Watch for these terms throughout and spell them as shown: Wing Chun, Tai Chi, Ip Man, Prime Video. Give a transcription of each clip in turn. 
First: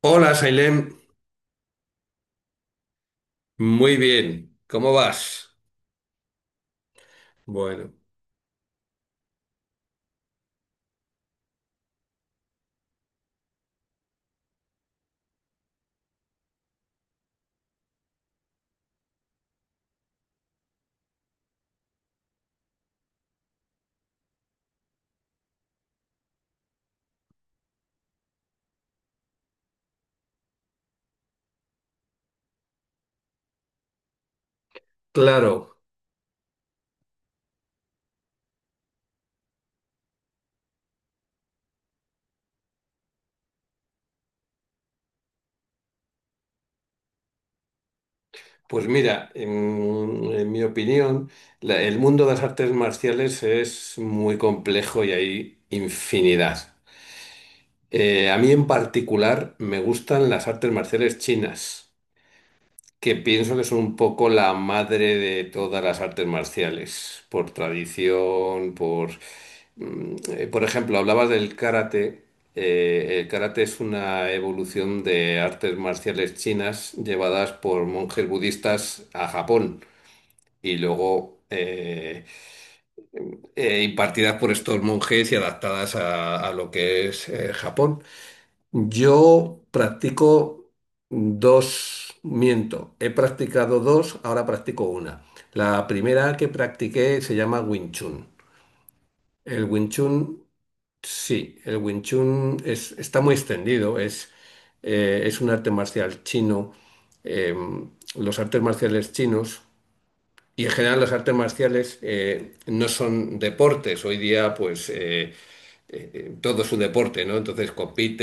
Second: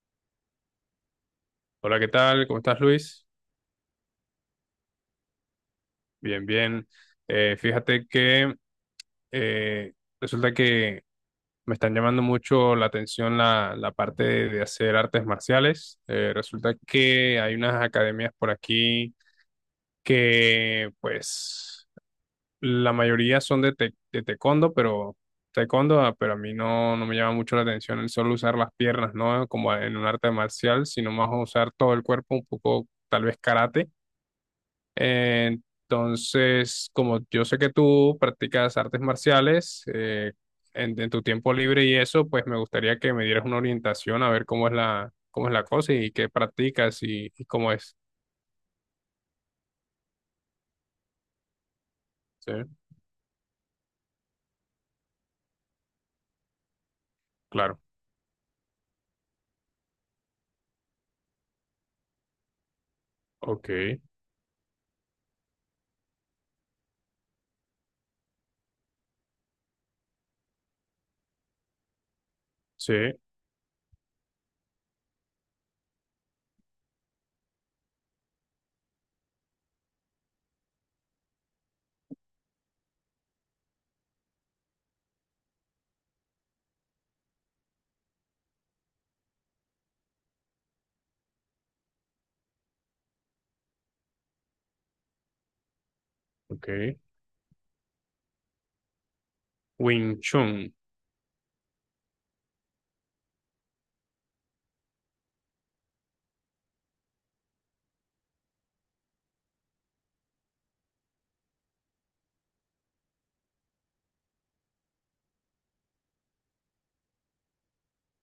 Hola, Sailem. Hola, ¿qué tal? ¿Cómo estás, Luis? Muy bien. ¿Cómo vas? Bien, bien. Bueno, Fíjate que eh, resulta que me están llamando mucho la atención la parte de hacer artes marciales. Resulta que hay unas academias por aquí que, pues, la mayoría son de taekwondo, pero taekwondo, ah, pero a mí no me llama mucho la atención el solo usar las piernas, ¿no? Como en un arte marcial, sino más usar todo el cuerpo, un poco, tal vez karate. claro. Entonces, como yo sé que tú practicas artes marciales en tu tiempo libre y eso, pues me gustaría que me dieras una orientación a ver cómo es cómo es la cosa y qué practicas y cómo es. Pues mira, en mi opinión, el mundo de las Sí, artes marciales es muy complejo y hay infinidad. claro. A mí en particular me gustan las artes marciales chinas, que pienso que Ok, son un poco la madre de todas las artes marciales, por tradición. Por ejemplo, hablabas del karate. sí, El karate es una evolución de artes marciales chinas llevadas por monjes budistas a Japón, y luego impartidas por estos monjes y adaptadas a lo que es Japón. Yo practico dos, miento, he practicado dos, ahora practico una. La primera que ok. practiqué se llama Wing Chun. El Wing Wing Chun, Chun. sí, el Wing Chun está muy extendido, es un arte marcial chino. eh, los artes marciales chinos y, en general, las artes marciales no son deportes. Hoy día, pues, todo su deporte, ¿no? Entonces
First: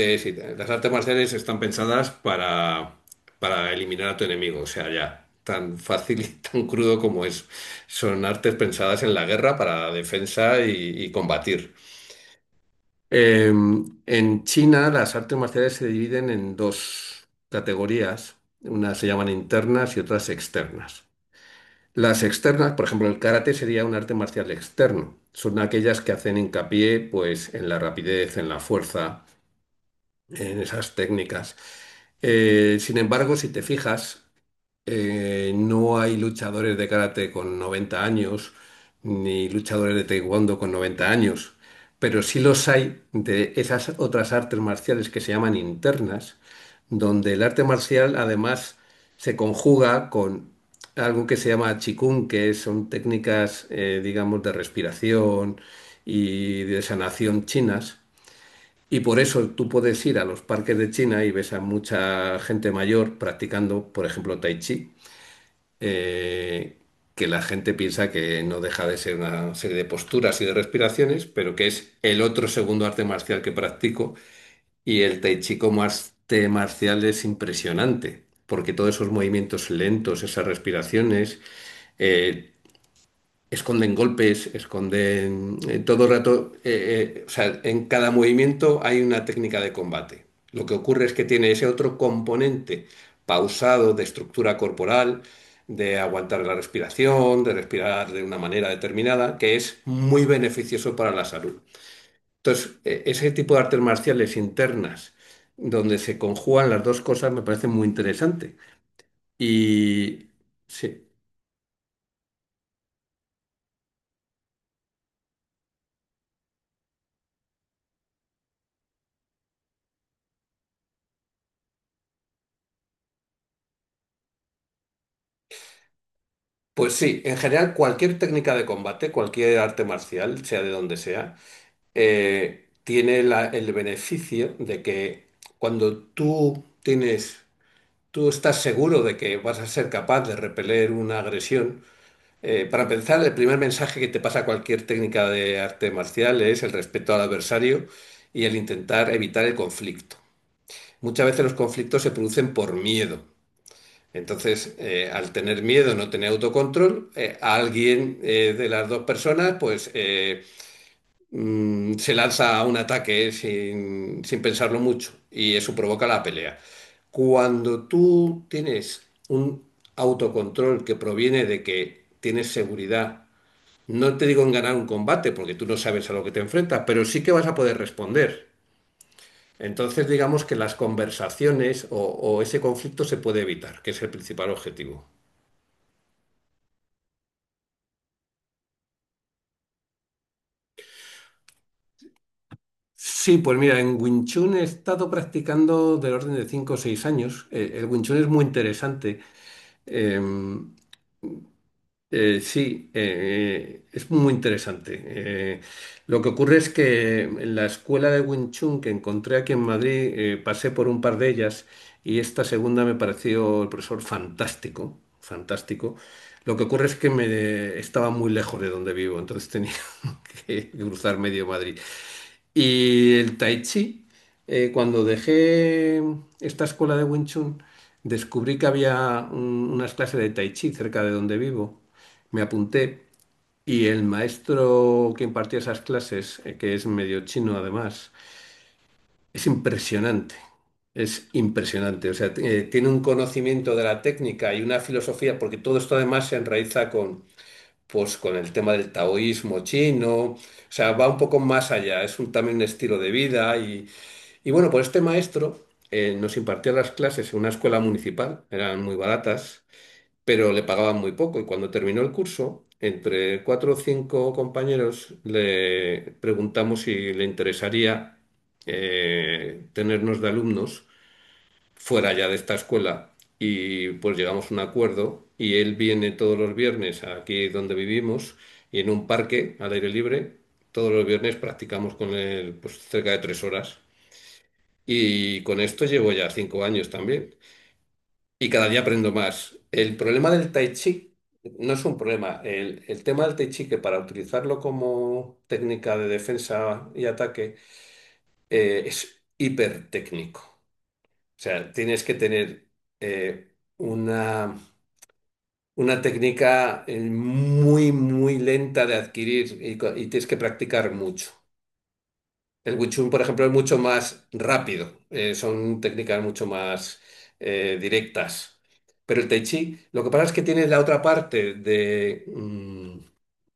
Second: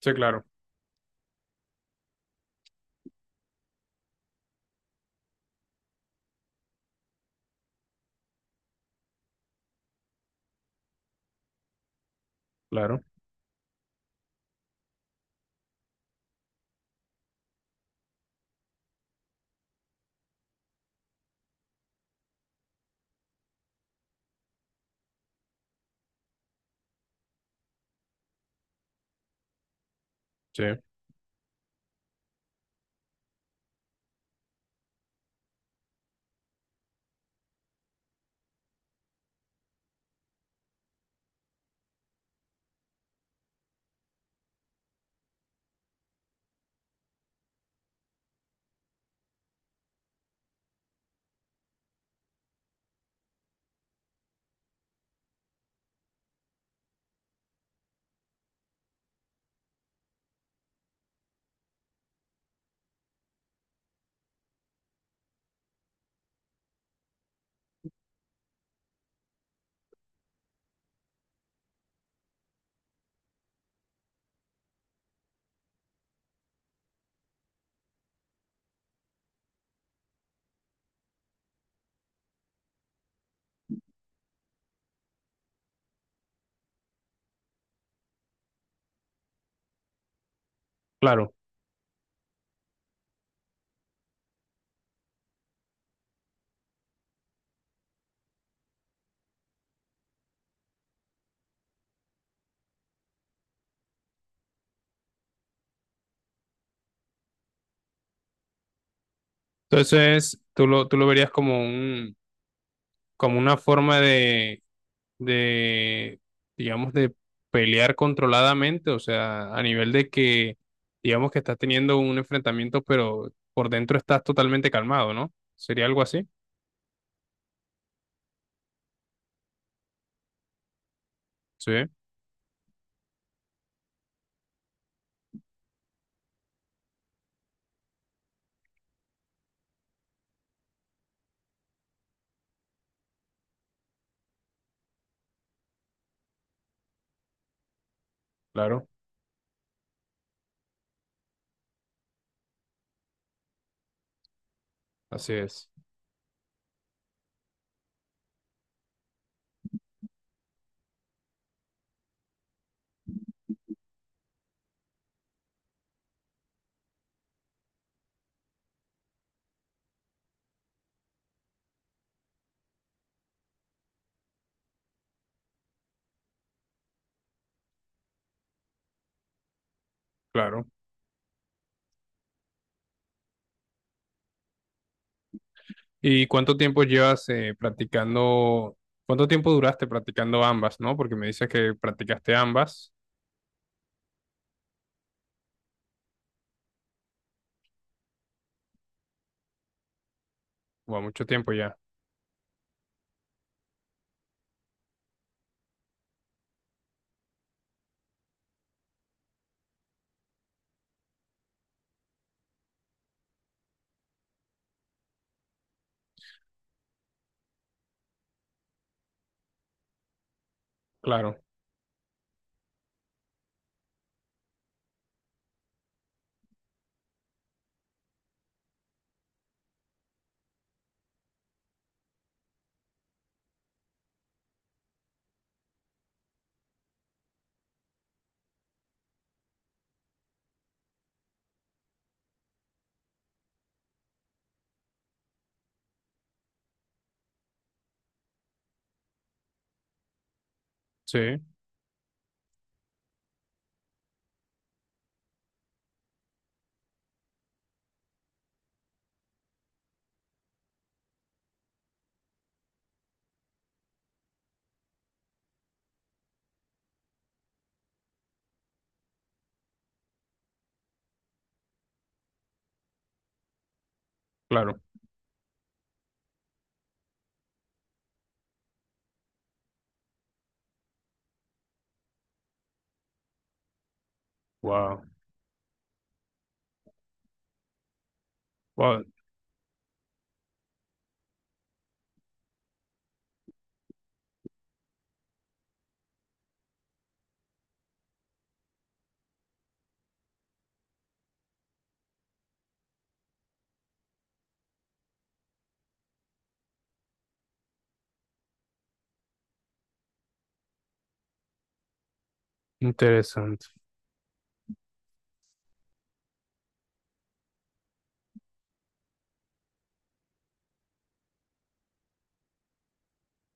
Sí, y claro, tal. Las artes marciales están pensadas para eliminar a tu enemigo, o sea, ya, tan fácil y tan crudo como es. Son artes pensadas en la guerra para defensa y combatir. claro, Eh, en China las artes marciales se dividen en dos categorías: unas se llaman internas y otras externas. Las externas, por ejemplo, el karate sería un arte marcial externo. Son aquellas que hacen hincapié, pues, en la rapidez, en la fuerza, en sí, esas técnicas. Sin embargo, si te fijas, no hay luchadores de karate con 90 años, ni luchadores de taekwondo con 90 años, pero sí los hay de esas otras artes marciales que se llaman internas, donde el arte marcial además se conjuga con algo que se llama chikun, que son técnicas, digamos, de respiración y de sanación chinas, y por eso tú puedes ir a los parques de China y ves a mucha gente mayor practicando, por ejemplo, tai chi, eh, que la gente piensa que no deja de ser una serie de posturas y de respiraciones, pero que es el otro segundo arte marcial que practico. Y el tai chi como arte marcial es impresionante, porque todos esos movimientos lentos, esas respiraciones, eh, esconden golpes, esconden todo el rato, o sea, en cada movimiento hay una técnica de combate. Lo que ocurre es que claro. tiene ese otro componente pausado de estructura corporal, de aguantar la respiración, de respirar de una manera determinada, que es muy beneficioso para la salud. Entonces, ese tipo de artes marciales internas, donde se conjugan las dos cosas, me parece muy interesante. Y Entonces, tú sí. lo verías como como una forma de de, digamos, de pelear controladamente, o sea, a nivel de que, digamos, que estás teniendo un enfrentamiento, pero por dentro estás totalmente calmado, ¿no? ¿Sería algo así? Pues sí, en general cualquier técnica de combate, cualquier arte marcial, sea de donde sea, Sí, tiene el beneficio de que, cuando tú tienes, tú estás seguro de que vas a ser capaz de repeler una agresión. Para empezar, el primer mensaje que te pasa cualquier técnica de arte marcial es el respeto al adversario y el claro, intentar evitar el conflicto. Muchas veces los conflictos se producen por miedo. Entonces, al así tener es, miedo, no tener autocontrol, a alguien de las dos personas, pues se lanza a un ataque sin pensarlo mucho, y eso provoca la pelea. Cuando tú tienes un autocontrol que proviene de que tienes seguridad, no te digo en ganar un combate, porque tú no sabes a lo que te enfrentas, pero sí que vas a poder responder. Entonces, digamos que claro. las conversaciones o ese conflicto se puede evitar, que es el principal objetivo. ¿Y cuánto tiempo llevas practicando, cuánto tiempo duraste practicando ambas, ¿no? Porque me dices que practicaste ambas, Sí, pues mira, en Wing Chun he estado practicando del orden de 5 o 6 años. El Wing Chun es muy interesante. Eh, o mucho tiempo ya, sí, es muy interesante. Lo que ocurre es que en la escuela de Wing Chun que encontré aquí en Madrid, pasé por un par de ellas, y esta segunda me pareció el profesor fantástico, fantástico. Lo que ocurre es que me estaba muy lejos de donde vivo, entonces tenía que cruzar claro, medio Madrid. Y el Tai Chi. Cuando dejé esta escuela de Wing Chun, descubrí que había unas clases de Tai Chi cerca de donde vivo. Me apunté, y el maestro que impartía esas clases, que es medio chino además, es impresionante. Es impresionante. O sea, tiene un conocimiento de la técnica y una filosofía, porque todo esto además se enraiza con, pues, con el tema del taoísmo chino. O sea, va un sí, poco más allá. Es un, también un estilo de vida, y bueno, pues este maestro nos impartía las clases en una escuela municipal, eran muy baratas, pero le pagaban muy poco. Y cuando terminó el curso, entre cuatro o cinco compañeros le preguntamos si le interesaría tenernos de alumnos fuera ya de esta escuela. Y pues llegamos a un claro, acuerdo y él viene todos los viernes aquí donde vivimos, y en un parque al aire libre, todos los viernes practicamos con él, pues, cerca de 3 horas. wow, Y con esto llevo ya 5 años también. Y cada día wow, aprendo más. El problema del tai chi no es un problema. El tema del tai chi, que para utilizarlo como técnica de defensa y ataque, es hipertécnico. O sea, tienes que tener eh, una, una técnica muy, muy lenta de adquirir, y tienes que practicar mucho. El Wing Chun, por ejemplo, es interesante, mucho más rápido, son técnicas mucho más directas. Pero el Tai Chi, lo que pasa es que tiene la otra parte de, mm,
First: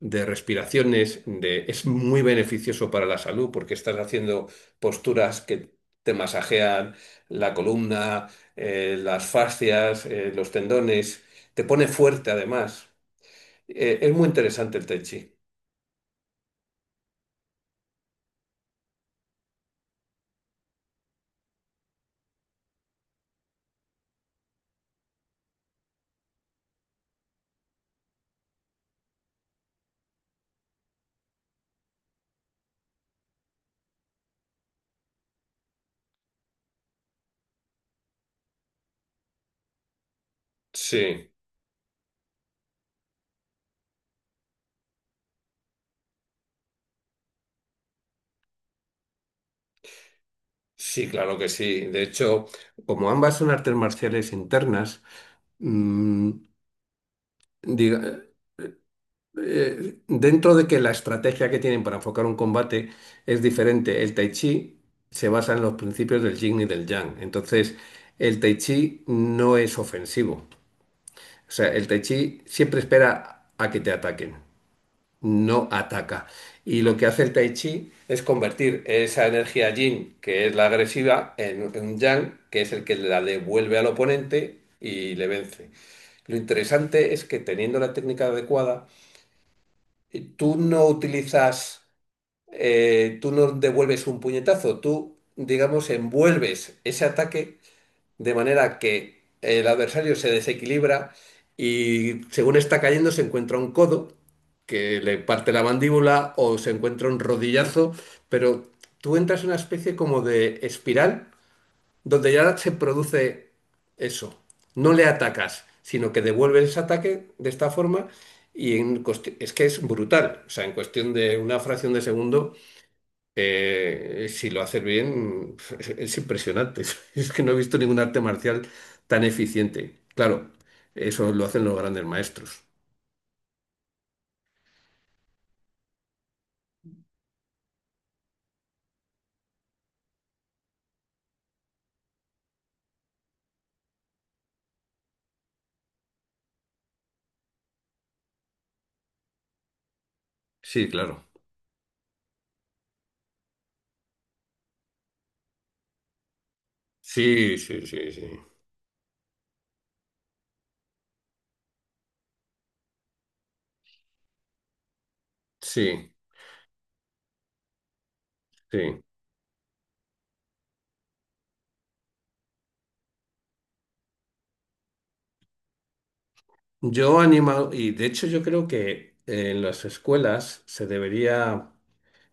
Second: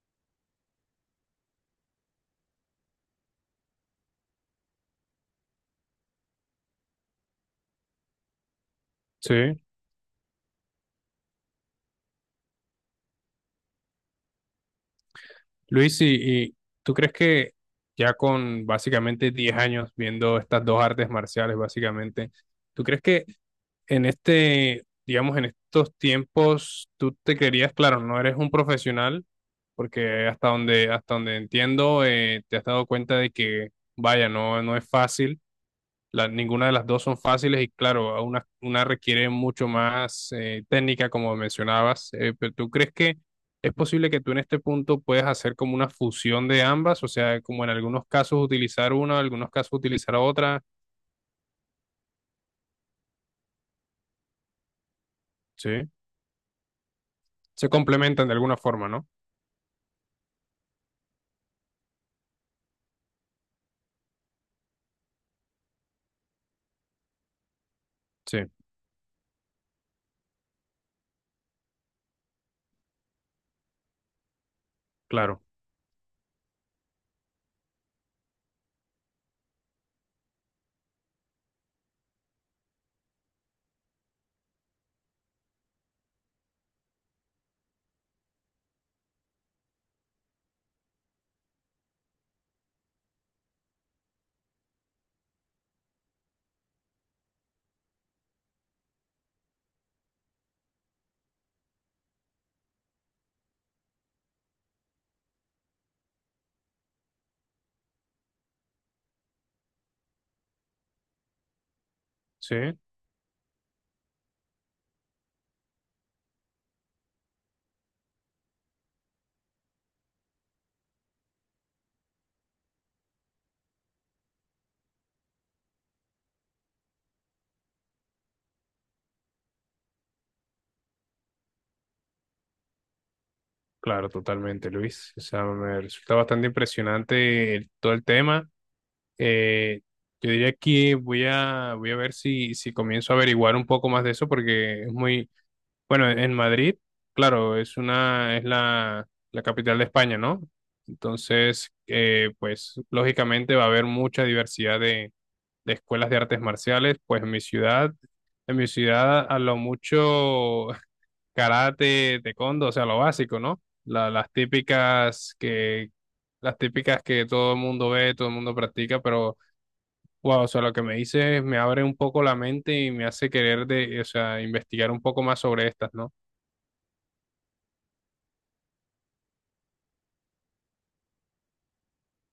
de respiraciones, es muy beneficioso para la salud, porque estás haciendo posturas que te masajean la columna, las sí, fascias, los tendones, te pone fuerte además. Es muy interesante el Tai Chi. Luis, ¿y tú crees que ya con básicamente 10 años viendo estas dos artes marciales, básicamente, ¿tú crees que en este, digamos, en estos tiempos, tú te querías, claro, no eres un profesional, porque hasta donde entiendo, te has dado cuenta de que, vaya, no es fácil la- ninguna de las dos son fáciles y claro, una requiere mucho más técnica, Sí. como mencionabas, pero ¿tú crees que es posible que tú en este punto puedas hacer como una fusión de ambas? O sea, como en algunos casos utilizar una, en algunos casos utilizar otra, Sí, claro que sí. De hecho, como ambas son artes marciales internas, ¿sí? mm, Se diga- complementan de alguna forma, ¿no? Dentro de que la estrategia que tienen para enfocar un combate es diferente, el Tai Chi se basa en los principios del Yin y del Yang. Entonces, Sí, el Tai Chi no es ofensivo. O sea, el Tai Chi siempre espera a que te ataquen, claro, no ataca. Y lo que hace el tai chi es convertir esa energía yin, que es la agresiva, en un yang, que es el que la devuelve al oponente y le vence. Lo interesante es que, teniendo la técnica adecuada, tú no utilizas, tú no devuelves un puñetazo, tú, digamos, envuelves ese ataque de manera que el adversario se desequilibra, y según está cayendo se encuentra un codo que le parte la mandíbula, o se encuentra un rodillazo, pero tú entras en una especie como de espiral donde sí, ya se produce eso. No le atacas, sino que devuelves ese ataque de esta forma. Es que es brutal. O sea, en cuestión de una fracción de segundo, si lo haces bien, es impresionante. Es que no he visto ningún arte marcial tan eficiente. Claro, eso lo hacen los grandes maestros. claro, totalmente, Luis. O sea, me resulta bastante impresionante el- todo el tema. Eh, yo diría que voy a ver si comienzo a averiguar un poco más de eso porque es muy, bueno, en Madrid, claro, es una, es la capital de España, ¿no? Sí, claro. Entonces, pues lógicamente va a haber mucha diversidad de escuelas de artes marciales. Pues Sí, sí, sí, sí. en mi ciudad a lo mucho karate, taekwondo, o sea, lo básico, ¿no? La- Sí, las típicas que todo el mundo ve, todo el mundo practica, sí. pero wow, o sea, lo que me dices me abre un poco la mente y me hace querer de, o sea, investigar un poco más sobre estas, ¿no? Yo animo, y de hecho yo creo que en las escuelas se debería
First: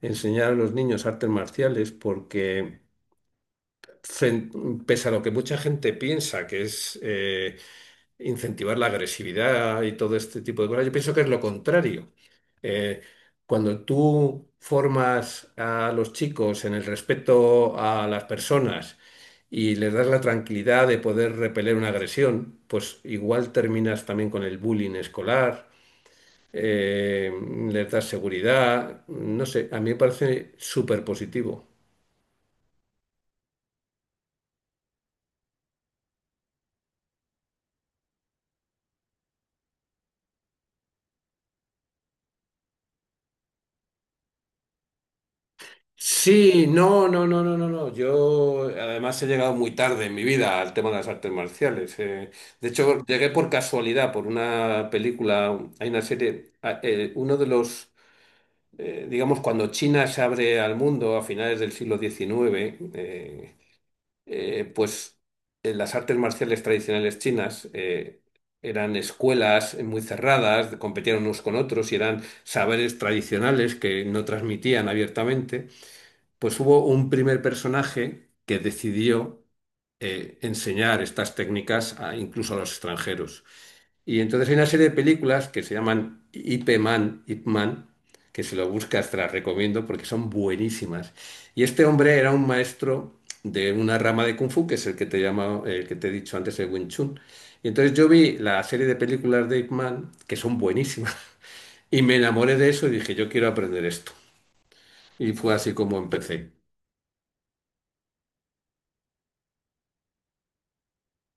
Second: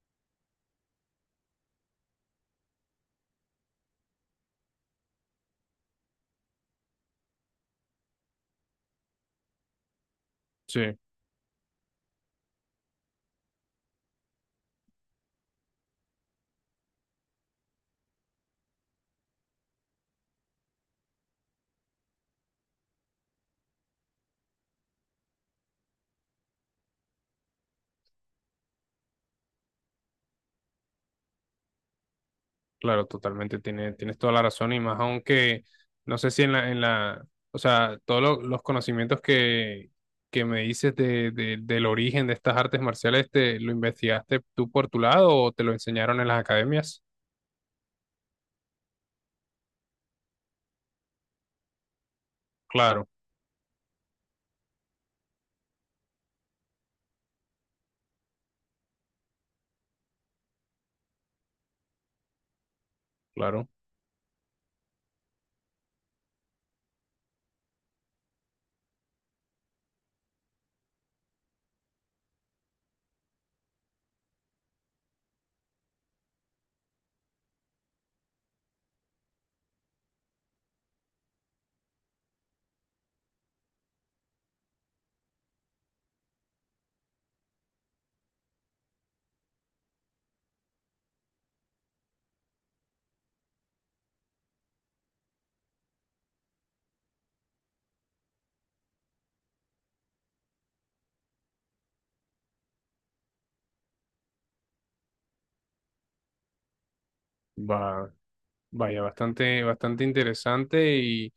enseñar a los niños artes marciales, porque, pese a lo que mucha gente piensa que es incentivar la agresividad y todo este tipo de cosas, yo Sí. pienso que es lo contrario. Eh, Cuando tú formas a los chicos en el respeto a las personas y les das la tranquilidad de poder repeler una agresión, pues igual terminas también con el bullying escolar. eh, Les das seguridad, no sé, a mí me parece súper positivo. Claro, totalmente, tiene, tienes toda la razón y más aunque, no sé si en en la, o sea, todos lo- los conocimientos que me dices de- del origen de estas artes marciales, ¿te lo investigaste tú por tu lado o te lo enseñaron en las Sí, academias? no, no, no, no, no, no. Yo además he llegado muy tarde en mi vida al tema de las artes marciales. De hecho, Claro, llegué por casualidad, por una película, hay una serie, uno de los, digamos, cuando China se abre al mundo a finales del siglo XIX, claro, pues las artes marciales tradicionales chinas eran escuelas muy cerradas, competían unos con otros y eran saberes tradicionales que no transmitían abiertamente. Pues hubo un primer personaje que decidió enseñar estas técnicas incluso a los extranjeros. Y entonces hay una serie de películas que se llaman Ip Man, Ip Man, que, si lo buscas, te las recomiendo porque son buenísimas. Y este hombre era un maestro de una rama de Kung Fu, que es el que te llama, el que te he dicho antes, el Wing Chun. Y entonces yo vi la serie de películas de Ip Man, que son buenísimas, y me enamoré de eso y dije, yo quiero aprender esto. Y fue así como empecé. va, vaya, bastante, bastante interesante y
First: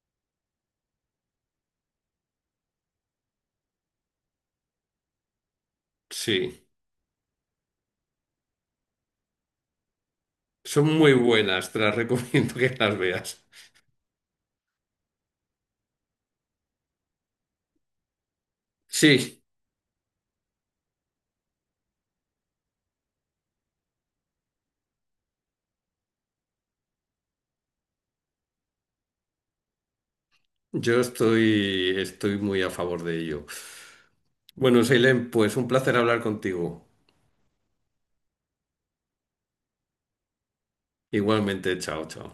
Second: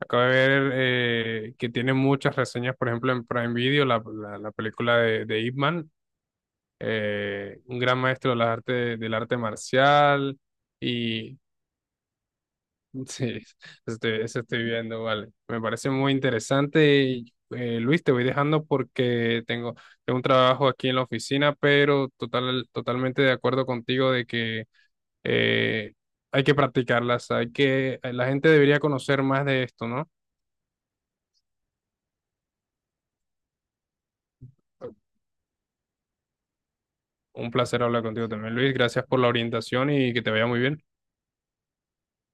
acabo de ver que tiene muchas reseñas, por ejemplo, en Prime Video, la película de Ip Man, Sí. Un gran maestro de las artes, del arte marcial Son muy y buenas, te las recomiendo que las sí, veas. Eso estoy viendo, vale. Me parece muy interesante y Luis, te voy dejando Sí, porque tengo, tengo un trabajo aquí en la oficina, pero total, totalmente de acuerdo contigo de que eh, hay que practicarlas, hay que, la gente debería conocer más de esto, ¿no? yo estoy, estoy muy a favor de ello. Bueno, Seilem, pues un placer hablar contigo. Un placer hablar contigo también, Luis. Gracias por la orientación y que te vaya muy bien. Igualmente, chao, chao.